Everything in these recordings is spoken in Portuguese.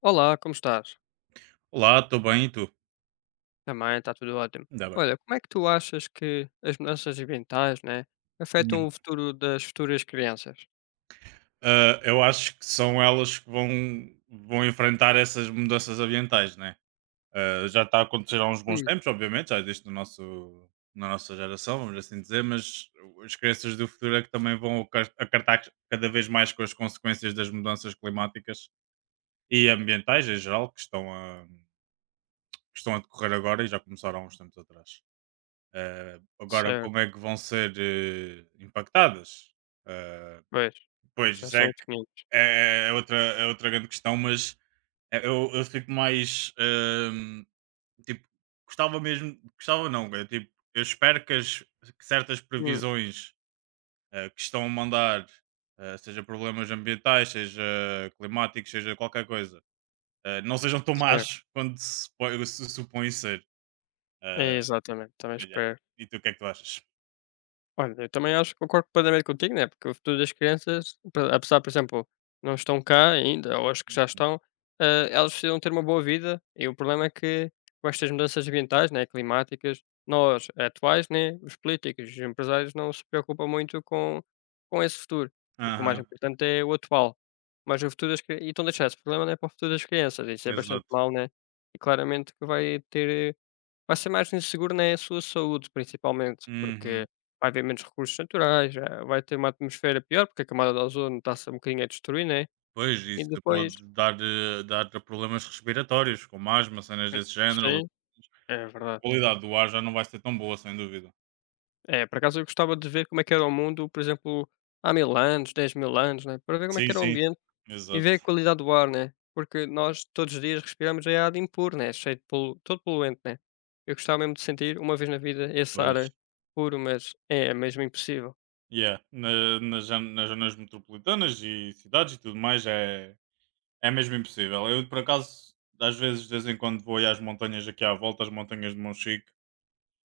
Olá, como estás? Olá, estou bem, e tu? Também está tudo ótimo. Ainda bem. Olha, como é que tu achas que as mudanças ambientais, né, Hum. afetam o futuro das futuras crianças? Eu acho que são elas que vão enfrentar essas mudanças ambientais, né? Já está a acontecer há uns bons Hum, tempos, obviamente, já existe no nosso, na nossa geração, vamos assim dizer, mas as crianças do futuro é que também vão acartar cada vez mais com as consequências das mudanças climáticas e ambientais em geral que que estão a decorrer agora e já começaram há uns tempos atrás. Agora, certo, como é que vão ser impactadas? Ah, pois, Pois, já isso são é que os 500. é outra grande questão, mas eu fico mais, tipo, gostava mesmo gostava não, é tipo, eu espero que as que certas Hum, previsões, que estão a mandar, seja problemas ambientais, seja climáticos, seja qualquer coisa, não sejam tão certo, más quanto se supõe ser. Eh, é exatamente, também mas é. espero. E tu, o que é que tu achas? Olha, eu também acho que concordo completamente contigo, né? Porque o futuro das crianças, apesar, por exemplo, não estão cá ainda, ou acho que já Uhum. estão, elas precisam ter uma boa vida. E o problema é que com estas mudanças ambientais, né, climáticas, nós atuais, né, os políticos, os empresários não se preocupam muito com esse futuro, porque o mais Aham, importante é o atual. Mas o futuro das crianças, e estão a deixar esse problema, né, para o futuro das crianças, isso é bastante exato. mal, né? E claramente que vai ter Vai ser mais inseguro na sua saúde, principalmente, porque Uhum. vai haver menos recursos naturais, já vai ter uma atmosfera pior, porque a camada de ozono está-se um bocadinho a destruir, né? Pois, E isso pode depois. dar problemas respiratórios, como asma, cenas desse género. Sim, é A verdade. qualidade do ar já não vai ser tão boa, sem dúvida. É, por acaso eu gostava de ver como é que era o mundo, por exemplo, há 1000 anos, 10 000 anos, né, para ver como é Sim, que era o sim. ambiente e Exato. ver a qualidade do ar, né? Porque nós todos os dias respiramos é ar impuro, né? Cheio de todo poluente, né? Eu gostava mesmo de sentir uma vez na vida esse Pois. ar puro, mas é mesmo impossível. Yeah. Nas zonas metropolitanas e cidades e tudo mais é mesmo impossível. Eu, por acaso, às vezes, de vez em quando vou aí às montanhas aqui à volta, às montanhas de Monchique.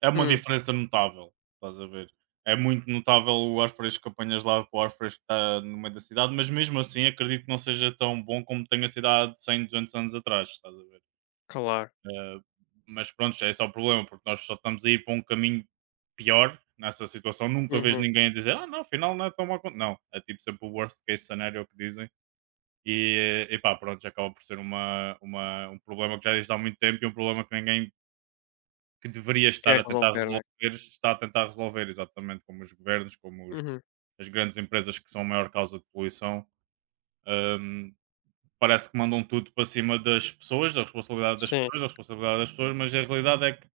É uma Hum, diferença notável, estás a ver? É muito notável o ar fresco que apanhas lá com o ar fresco que está no meio da cidade, mas mesmo assim acredito que não seja tão bom como tem a cidade de 100, 200 anos atrás, estás a ver? claro. Eh, mas pronto, esse é o problema, porque nós só estamos a ir para um caminho pior nessa situação. Nunca vejo Uhum. ninguém a dizer, ah, não, afinal não é tão mal. Não, é tipo sempre o worst case scenario que dizem. E pá, pronto, já acaba por ser um problema que já existe há muito tempo e um problema que ninguém que deveria Quer estar a tentar resolver, né? resolver, está a tentar resolver, exatamente como os governos, como Uhum. as grandes empresas que são a maior causa de poluição. Hum, parece que mandam tudo para cima das pessoas, Sim, da responsabilidade das pessoas, mas a realidade é que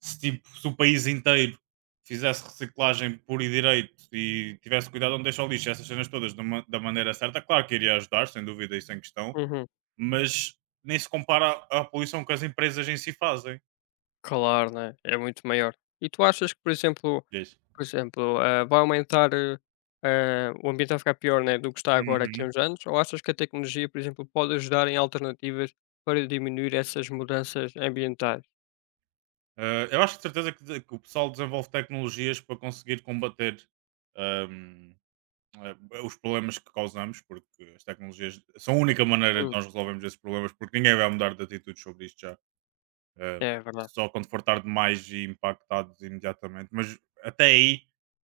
se o país inteiro fizesse reciclagem pura e direito e tivesse cuidado onde deixa o lixo, essas cenas todas da maneira certa, claro que iria ajudar, sem dúvida e sem questão, uhum. mas nem se compara à poluição que as empresas em si fazem. Claro, né? É muito maior. E tu achas que, por exemplo Diz. por exemplo, ah, vai aumentar, o ambiente vai ficar pior, né, do que está agora aqui a Uhum. uns anos? Ou achas que a tecnologia, por exemplo, pode ajudar em alternativas para diminuir essas mudanças ambientais? Eu acho de certeza que o pessoal desenvolve tecnologias para conseguir combater ahm, os problemas que causamos, porque as tecnologias são a única maneira de Hum, nós resolvermos esses problemas, porque ninguém vai mudar de atitude sobre isto já eh, é verdade. só quando for tarde demais e impactados imediatamente. Mas até aí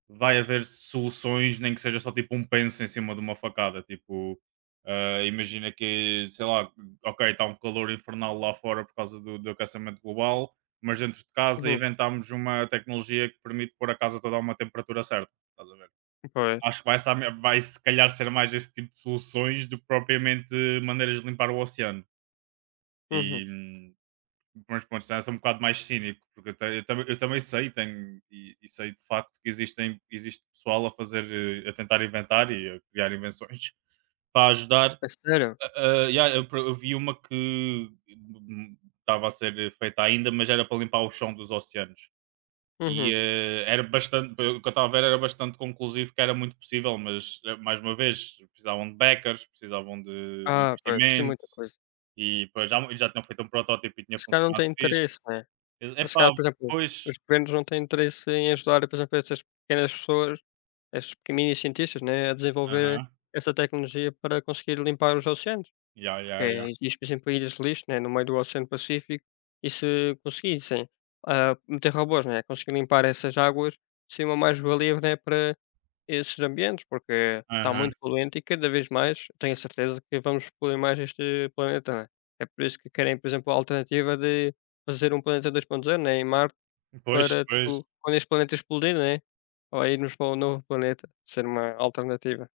vai haver soluções, nem que seja só tipo um penso em cima de uma facada. Tipo, imagina que, sei lá, ok, está um calor infernal lá fora por causa do aquecimento global, mas dentro de casa Uhum, inventámos uma tecnologia que permite pôr a casa toda a uma temperatura certa. Estás a ver? pois. Acho que vai se calhar ser mais esse tipo de soluções do que propriamente maneiras de limpar o oceano. Uhum. E, hum, mas pronto, já sou um bocado mais cínico, porque eu também sei tenho, sei de facto que existem, existe pessoal a fazer, a tentar inventar e a criar invenções para ajudar. A sério? Ah, yeah, eu vi uma que estava a ser feita ainda, mas era para limpar o chão dos oceanos. Uhum. Era bastante, pelo que eu estava a ver, era bastante conclusivo que era muito possível, mas mais uma vez precisavam de backers, precisavam de Ah, pois, sim, investimento, muita coisa. e pois, já tinham feito um protótipo e tinha Esse cara não funcionado tem fixe. interesse, né? Ex Mas se epá, calhar, por exemplo, os pois. governos não têm interesse em ajudar, por exemplo, essas pequenas pessoas, esses pequeninos cientistas, né, a desenvolver Aham. essa tecnologia para conseguir limpar os oceanos, Ya, porque ya, ya. existe, por exemplo, ilhas de lixo, né, no meio do Oceano Pacífico, e se conseguissem, ah, meter robôs, né, conseguir limpar essas águas, seria uma mais-valia, né, para esses ambientes, porque está Aham. muito poluente e cada vez mais tenho a certeza que vamos poluir mais este planeta, né? É por isso que querem, por exemplo, a alternativa de fazer um planeta 2.0, né, em Marte, Pois, para pois. tipo, quando este planeta explodir, né? Ou irmos para um novo planeta, ser uma alternativa.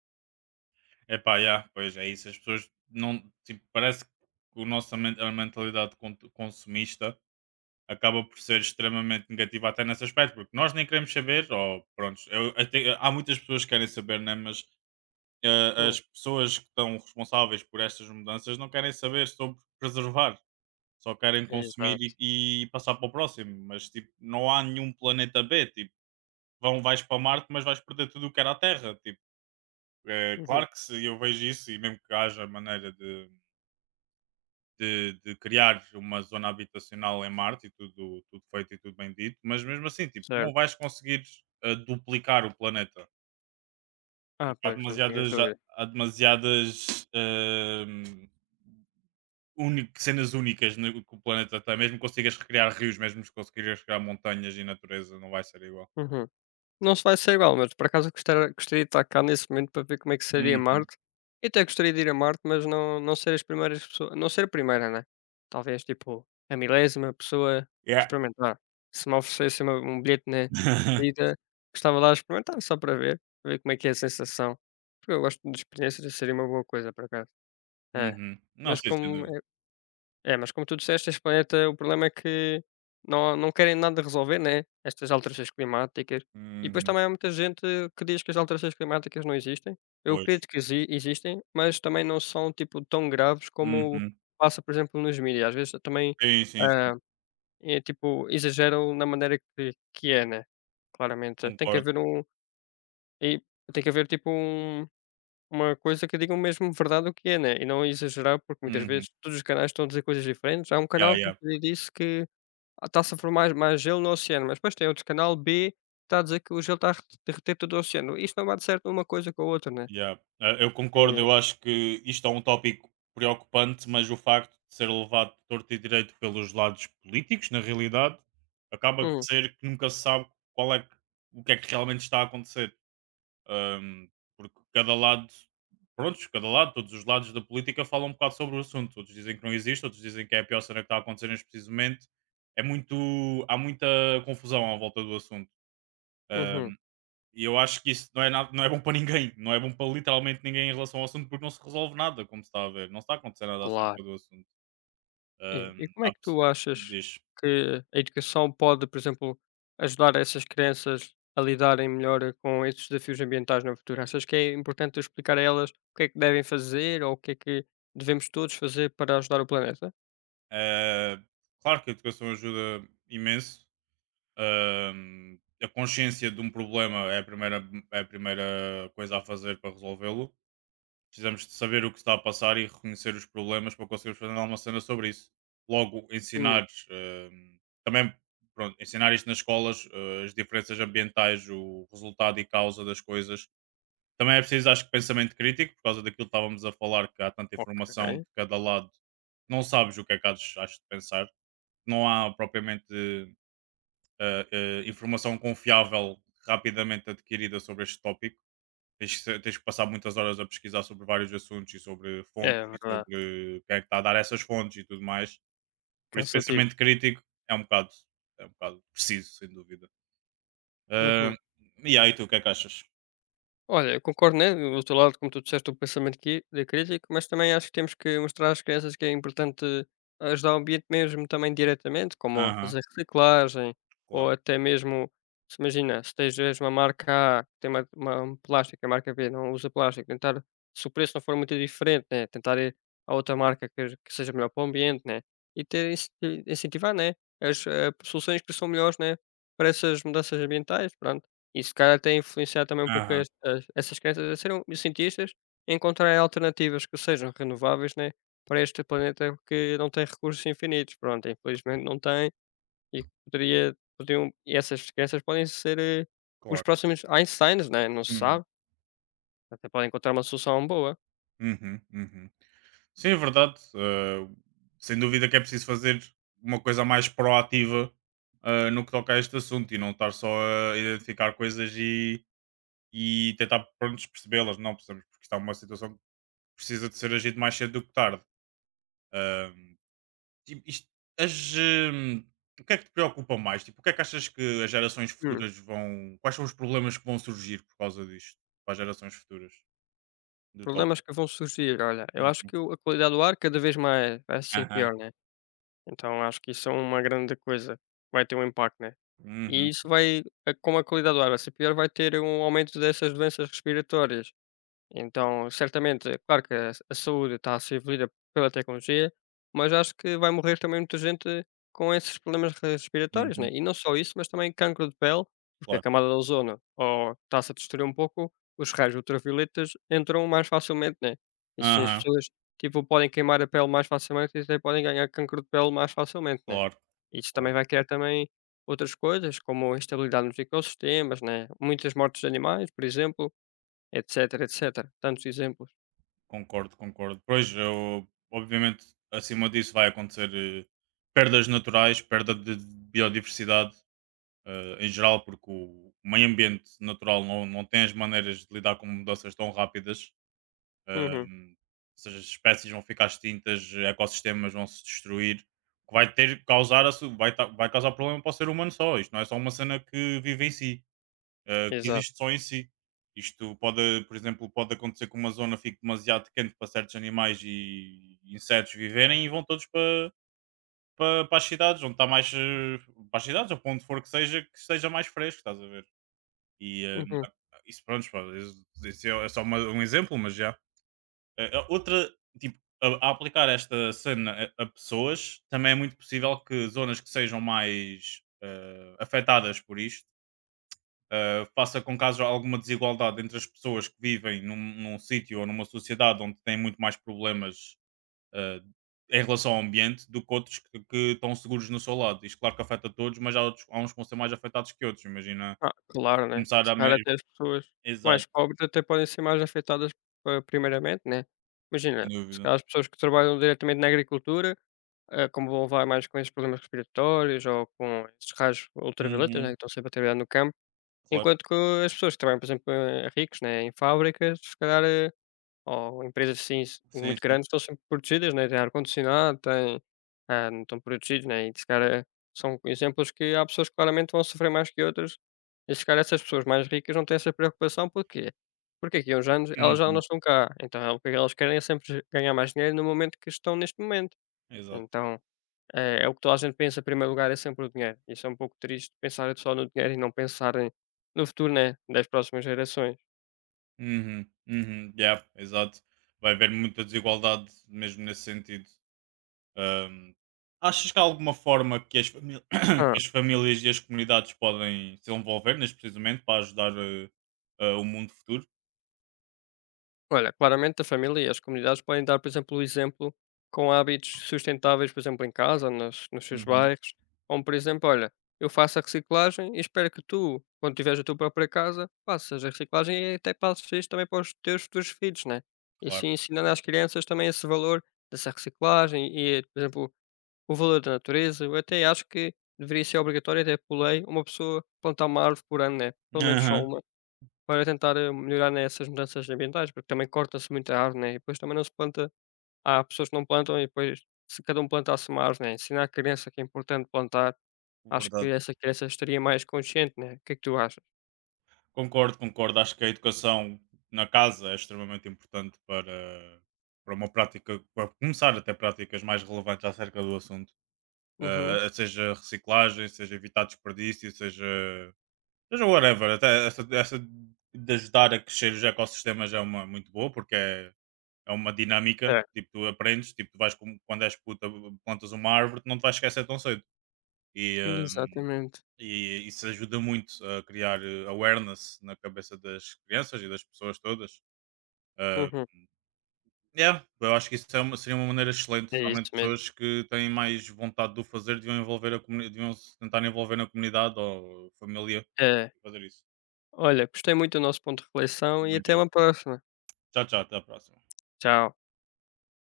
Epá, ya, pois é isso. As pessoas não, tipo, parece que o nosso mentalidade consumista acaba por ser extremamente negativa até nesse aspecto, porque nós nem queremos saber, ou pronto, há muitas pessoas que querem saber, né, mas, Hum, as pessoas que estão responsáveis por estas mudanças não querem saber sobre preservar, só querem consumir exato. E passar para o próximo, mas tipo, não há nenhum planeta B, tipo vão, vais para Marte, mas vais perder tudo o que era a Terra. Tipo, é Uhum, claro que se eu vejo isso, e mesmo que haja maneira de criar uma zona habitacional em Marte e tudo, tudo feito e tudo bem dito, mas mesmo assim, tipo, não certo. vais conseguir duplicar o planeta. Ah, Tipo, pois, não tenhas dúvida. há demasiadas cenas únicas que o planeta tem, mesmo que consigas recriar rios, mesmo que consigas recriar montanhas e natureza, não vai ser igual. Uhum. Não se vai ser igual, mas por acaso gostara gostaria gostaria de estar cá nesse momento para ver como é que seria Uhum. Marte. E até gostaria de ir a Marte, mas não ser as primeiras pessoas, não ser a primeira, né. Talvez, tipo, a milésima pessoa Yeah. experimentar. Se me oferecesse uma um bilhete na vida, ida, gostava lá de experimentar só para ver como é que é a sensação. Porque eu gosto de experiências seria uma boa coisa por acaso. É. Uhum. Não Mas sei se como é mas como tu disseste, este planeta, o problema é que não querem nada resolver, né? Estas alterações climáticas. E depois Uhum. também há muita gente que diz que as alterações climáticas não existem. Eu Pois. acredito que existem, mas também não são tipo tão graves como Uhum. passa, por exemplo, nos mídias. Às vezes também Sim, sim, sim. ah, é, tipo, exageram na maneira que é, né? Claramente. Concordo. E Tem que haver tipo uma coisa que digam mesmo verdade o que é, né, e não exagerar, porque muitas Uhum. vezes todos os canais estão a dizer coisas diferentes. Há um Ya, canal, que ya, tu disse, que está-se a formar mais gelo no oceano, mas depois tem outro canal B, que está a dizer que o gelo está a derreter todo o oceano. Isto não bate certo uma coisa com a outra, né. ya. Eu concordo, E eu acho que isto é um tópico preocupante, mas o facto de ser levado torto e direito pelos lados políticos, na realidade, acaba de hum, ser que nunca se sabe qual é que- o que é que realmente está a acontecer. Ahm, porque prontos, cada lado, todos os lados da política falam um bocado sobre o assunto. Outros dizem que não existe, outros dizem que é a pior cena que está a acontecer neste preciso momento. É muito, há muita confusão à volta do assunto. uhum, Ahm, e eu acho que não é bom para ninguém, não é bom para literalmente ninguém em relação ao assunto, porque não se resolve nada, como se está a ver. Não está a acontecer nada claro. acerca do assunto. E Ahm, como é há pe- que tu achas diz. que a educação pode, por exemplo, ajudar essas crianças a lidarem melhor com esses desafios ambientais no futuro? Achas que é importante explicar a elas o que é que devem fazer ou o que é que devemos todos fazer para ajudar o planeta? Ah, claro que a educação ajuda imenso. A consciência de um problema é a primeira coisa a fazer para resolvê-lo. Precisamos de saber o que está a passar e reconhecer os problemas para conseguirmos fazer alguma cena sobre isso. Logo, Hum, ensinar também pronto, ensinar isto nas escolas, as diferenças ambientais, o resultado e causa das coisas. Também é preciso, acho que, pensamento crítico, por causa daquilo que estávamos a falar, que há tanta informação de ok. cada lado, não sabes o que é que has de pensar. Não há propriamente informação confiável rapidamente adquirida sobre este tópico. Tens que passar muitas horas a pesquisar sobre vários assuntos e sobre fontes É e verdade. sobre quem é que está a dar essas fontes e tudo mais. Por isso, Cansativo. pensamento crítico é um bocado, é um bocado preciso, sem dúvida. Ah, Uhum. e aí, tu, o que é que achas? Olha, eu concordo, né, do outro lado, como tu disseste, o pensamento qui de crítico, mas também acho que temos que mostrar às crianças que é importante ajudar o ambiente mesmo também diretamente, como a Aham, fazer reciclagem ou claro. até mesmo, se imagina, se tens vês uma marca A que tem uma um plástico a marca B não usa plástico, tentar, se o preço não for muito diferente, né, tentar ir a outra marca que seja melhor para o ambiente, né, e ter ince incentivar, né, as, soluções que são melhores, né, para essas mudanças ambientais, pronto. E se calhar até influenciar também um pouco Aham, estas essas crianças a serem cientistas, a encontrarem alternativas que sejam renováveis, né, para este planeta que não tem recursos infinitos. Pronto, infelizmente não tem e poderiam e essas crianças podem ser, os claro. próximos Einsteins, né, não se Uhum, sabe, até podem encontrar uma solução boa. uhum, uhum. Sim, é verdade. Sem dúvida que é preciso fazer uma coisa mais proativa no que toca a este assunto e não estar só a identificar e tentar pronto, percebê-las. Não precisamos, porque está uma situação que precisa de ser agido mais cedo do que tarde. Ahm, tipo, isto- as, hum, o que é que te preocupa mais? Tipo, o que é que achas que as gerações Hum, futuras vão. Quais são os problemas que vão surgir por causa disto para as gerações futuras do Problemas tópico? que vão surgir, olha, eu acho Uhum. que o a qualidade do ar cada vez mais vai ser Aham. pior, né? Então acho que isso é uma grande coisa, vai ter um impacto, né. E Uhum. isso vai a como a qualidade do ar vai ser pior, vai ter um aumento dessas doenças respiratórias. Então, certamente, é claro que a saúde está a ser evoluída pela tecnologia, mas acho que vai morrer também muita gente com esses problemas respiratórios, né? Uhum. E não só isso, mas também cancro de pele, porque a Claro. camada de ozono ou está-se a destruir um pouco, os raios ultravioletas entram mais facilmente, né? E sim, as Aham. pessoas, tipo, podem queimar a pele mais facilmente e até podem ganhar cancro de pele mais facilmente, né? Claro. Isso também Claro, vai criar também outras coisas, como instabilidade nos ecossistemas, né? Muitas mortes de animais, por exemplo, etc etc Tantos exemplos. concordo, concordo. Pois, eu, obviamente, acima disso vai acontecer perdas naturais, perda de biodiversidade em geral, porque o meio ambiente natural não tem as maneiras de lidar com mudanças tão rápidas. Uhum. ehm, ou seja, as espécies vão ficar extintas, ecossistemas vão se destruir, o que vai ter causar a su- vai, ta- vai causar problema para o ser humano só. Isto não é só uma cena que vive em si. Que Exato. existe só em si. Isto pode, por exemplo, pode acontecer que uma zona fique demasiado quente para certos animais e insetos viverem e vão todos para as cidades, onde está mais ou para onde for que seja mais fresco, estás a ver? E eh, Uhum. isso pronto, pá, isso é só um exemplo, mas já. Outra, tipo, a aplicar esta cena a pessoas, também é muito possível que zonas que sejam mais afetadas por isto faça com que haja alguma desigualdade entre as pessoas que vivem num sítio ou numa sociedade onde têm muito mais problemas uh, em relação ao ambiente do que outros que estão seguros no seu lado. Isto, claro que afeta todos, mas há uns que vão ser mais afetados que outros. Imagina Ah, claro, né. começar Se a. Me... calhar até as pessoas Exato, mais pobres até podem ser mais afetadas, primeiramente, né. sem Imagina, se dúvida. calhar as pessoas que trabalham diretamente na agricultura, como vão levar mais com esses problemas respiratórios ou com esses raios ultravioletas, né, que Uhum, estão sempre a trabalhar no campo, claro. enquanto que as pessoas que trabalham, por exemplo, ricos, né, em fábricas, se calhar, eh Ou empresas assim s Sim, muito sim. grandes estão sempre protegidas, né, têm ar-condicionado, têm, ah, não estão protegidos, né, e se calhar são exemplos que há pessoas que claramente vão sofrer mais que outras, e se calhar essas pessoas mais ricas não têm essa preocupação, porquê? Porque aqui a uns anos elas já não Uhum, estão cá, então é o que é, elas querem é sempre ganhar mais dinheiro no momento que estão neste momento. exato. Então, é o que toda a gente pensa em primeiro lugar é sempre o dinheiro, isso é um pouco triste pensar só no dinheiro e não pensarem no futuro, né, das próximas gerações. Uhum, uhum, yeah, exato. Vai haver muita desigualdade mesmo nesse sentido. Ahm, achas que há alguma forma que Hã. que as famílias e as comunidades podem se envolver neste precisamente para ajudar o mundo futuro? Olha, claramente a família e as comunidades podem dar, por exemplo, o exemplo com hábitos sustentáveis, por exemplo, em casa, nos seus Uhum. bairros. Como, por exemplo, olha, eu faço a reciclagem e espero que tu, quando tiveres a tua própria casa, faças a reciclagem e até passes isso também para os teus futuros filhos, né? E assim Claro. ensinando às crianças também esse valor dessa reciclagem e, por exemplo, o valor da natureza. Eu até acho que deveria ser obrigatório, até por lei, uma pessoa plantar uma árvore por ano, né? Pelo menos só Aham, uma. Para tentar, melhorar nessas mudanças ambientais, porque também corta-se muita árvore, né, e depois também não se planta há pessoas que não plantam e depois se cada um plantasse uma árvore, né, ensinar a criança que é importante plantar, acho que Verdade. essa criança estaria mais consciente, né, o que é que tu achas? Concordo, concordo. Acho que a educação na casa é extremamente importante para, para uma prática, para começar até práticas mais relevantes acerca do assunto. Uhum. Seja reciclagem, seja evitar desperdício, seja Seja whatever, até essa de ajudar a crescer os ecossistemas é uma muito boa, porque é uma dinâmica, É, tipo, tu aprendes, tipo, tu vais quando és puta, plantas uma árvore, tu não te vais esquecer tão cedo. E, hum, exatamente. e isso ajuda muito a criar awareness na cabeça das crianças e das pessoas todas. Ah, Uhum. yeah, eu acho que seria uma maneira excelente. É isso Realmente mesmo. pessoas que têm mais vontade de o fazer deviam envolver a comunidade, deviam se tentar envolver na comunidade ou família a É. fazer isso. Olha, gostei muito do nosso ponto de reflexão e Bom até dia. uma próxima. Tchau, tchau, até a próxima. Tchau.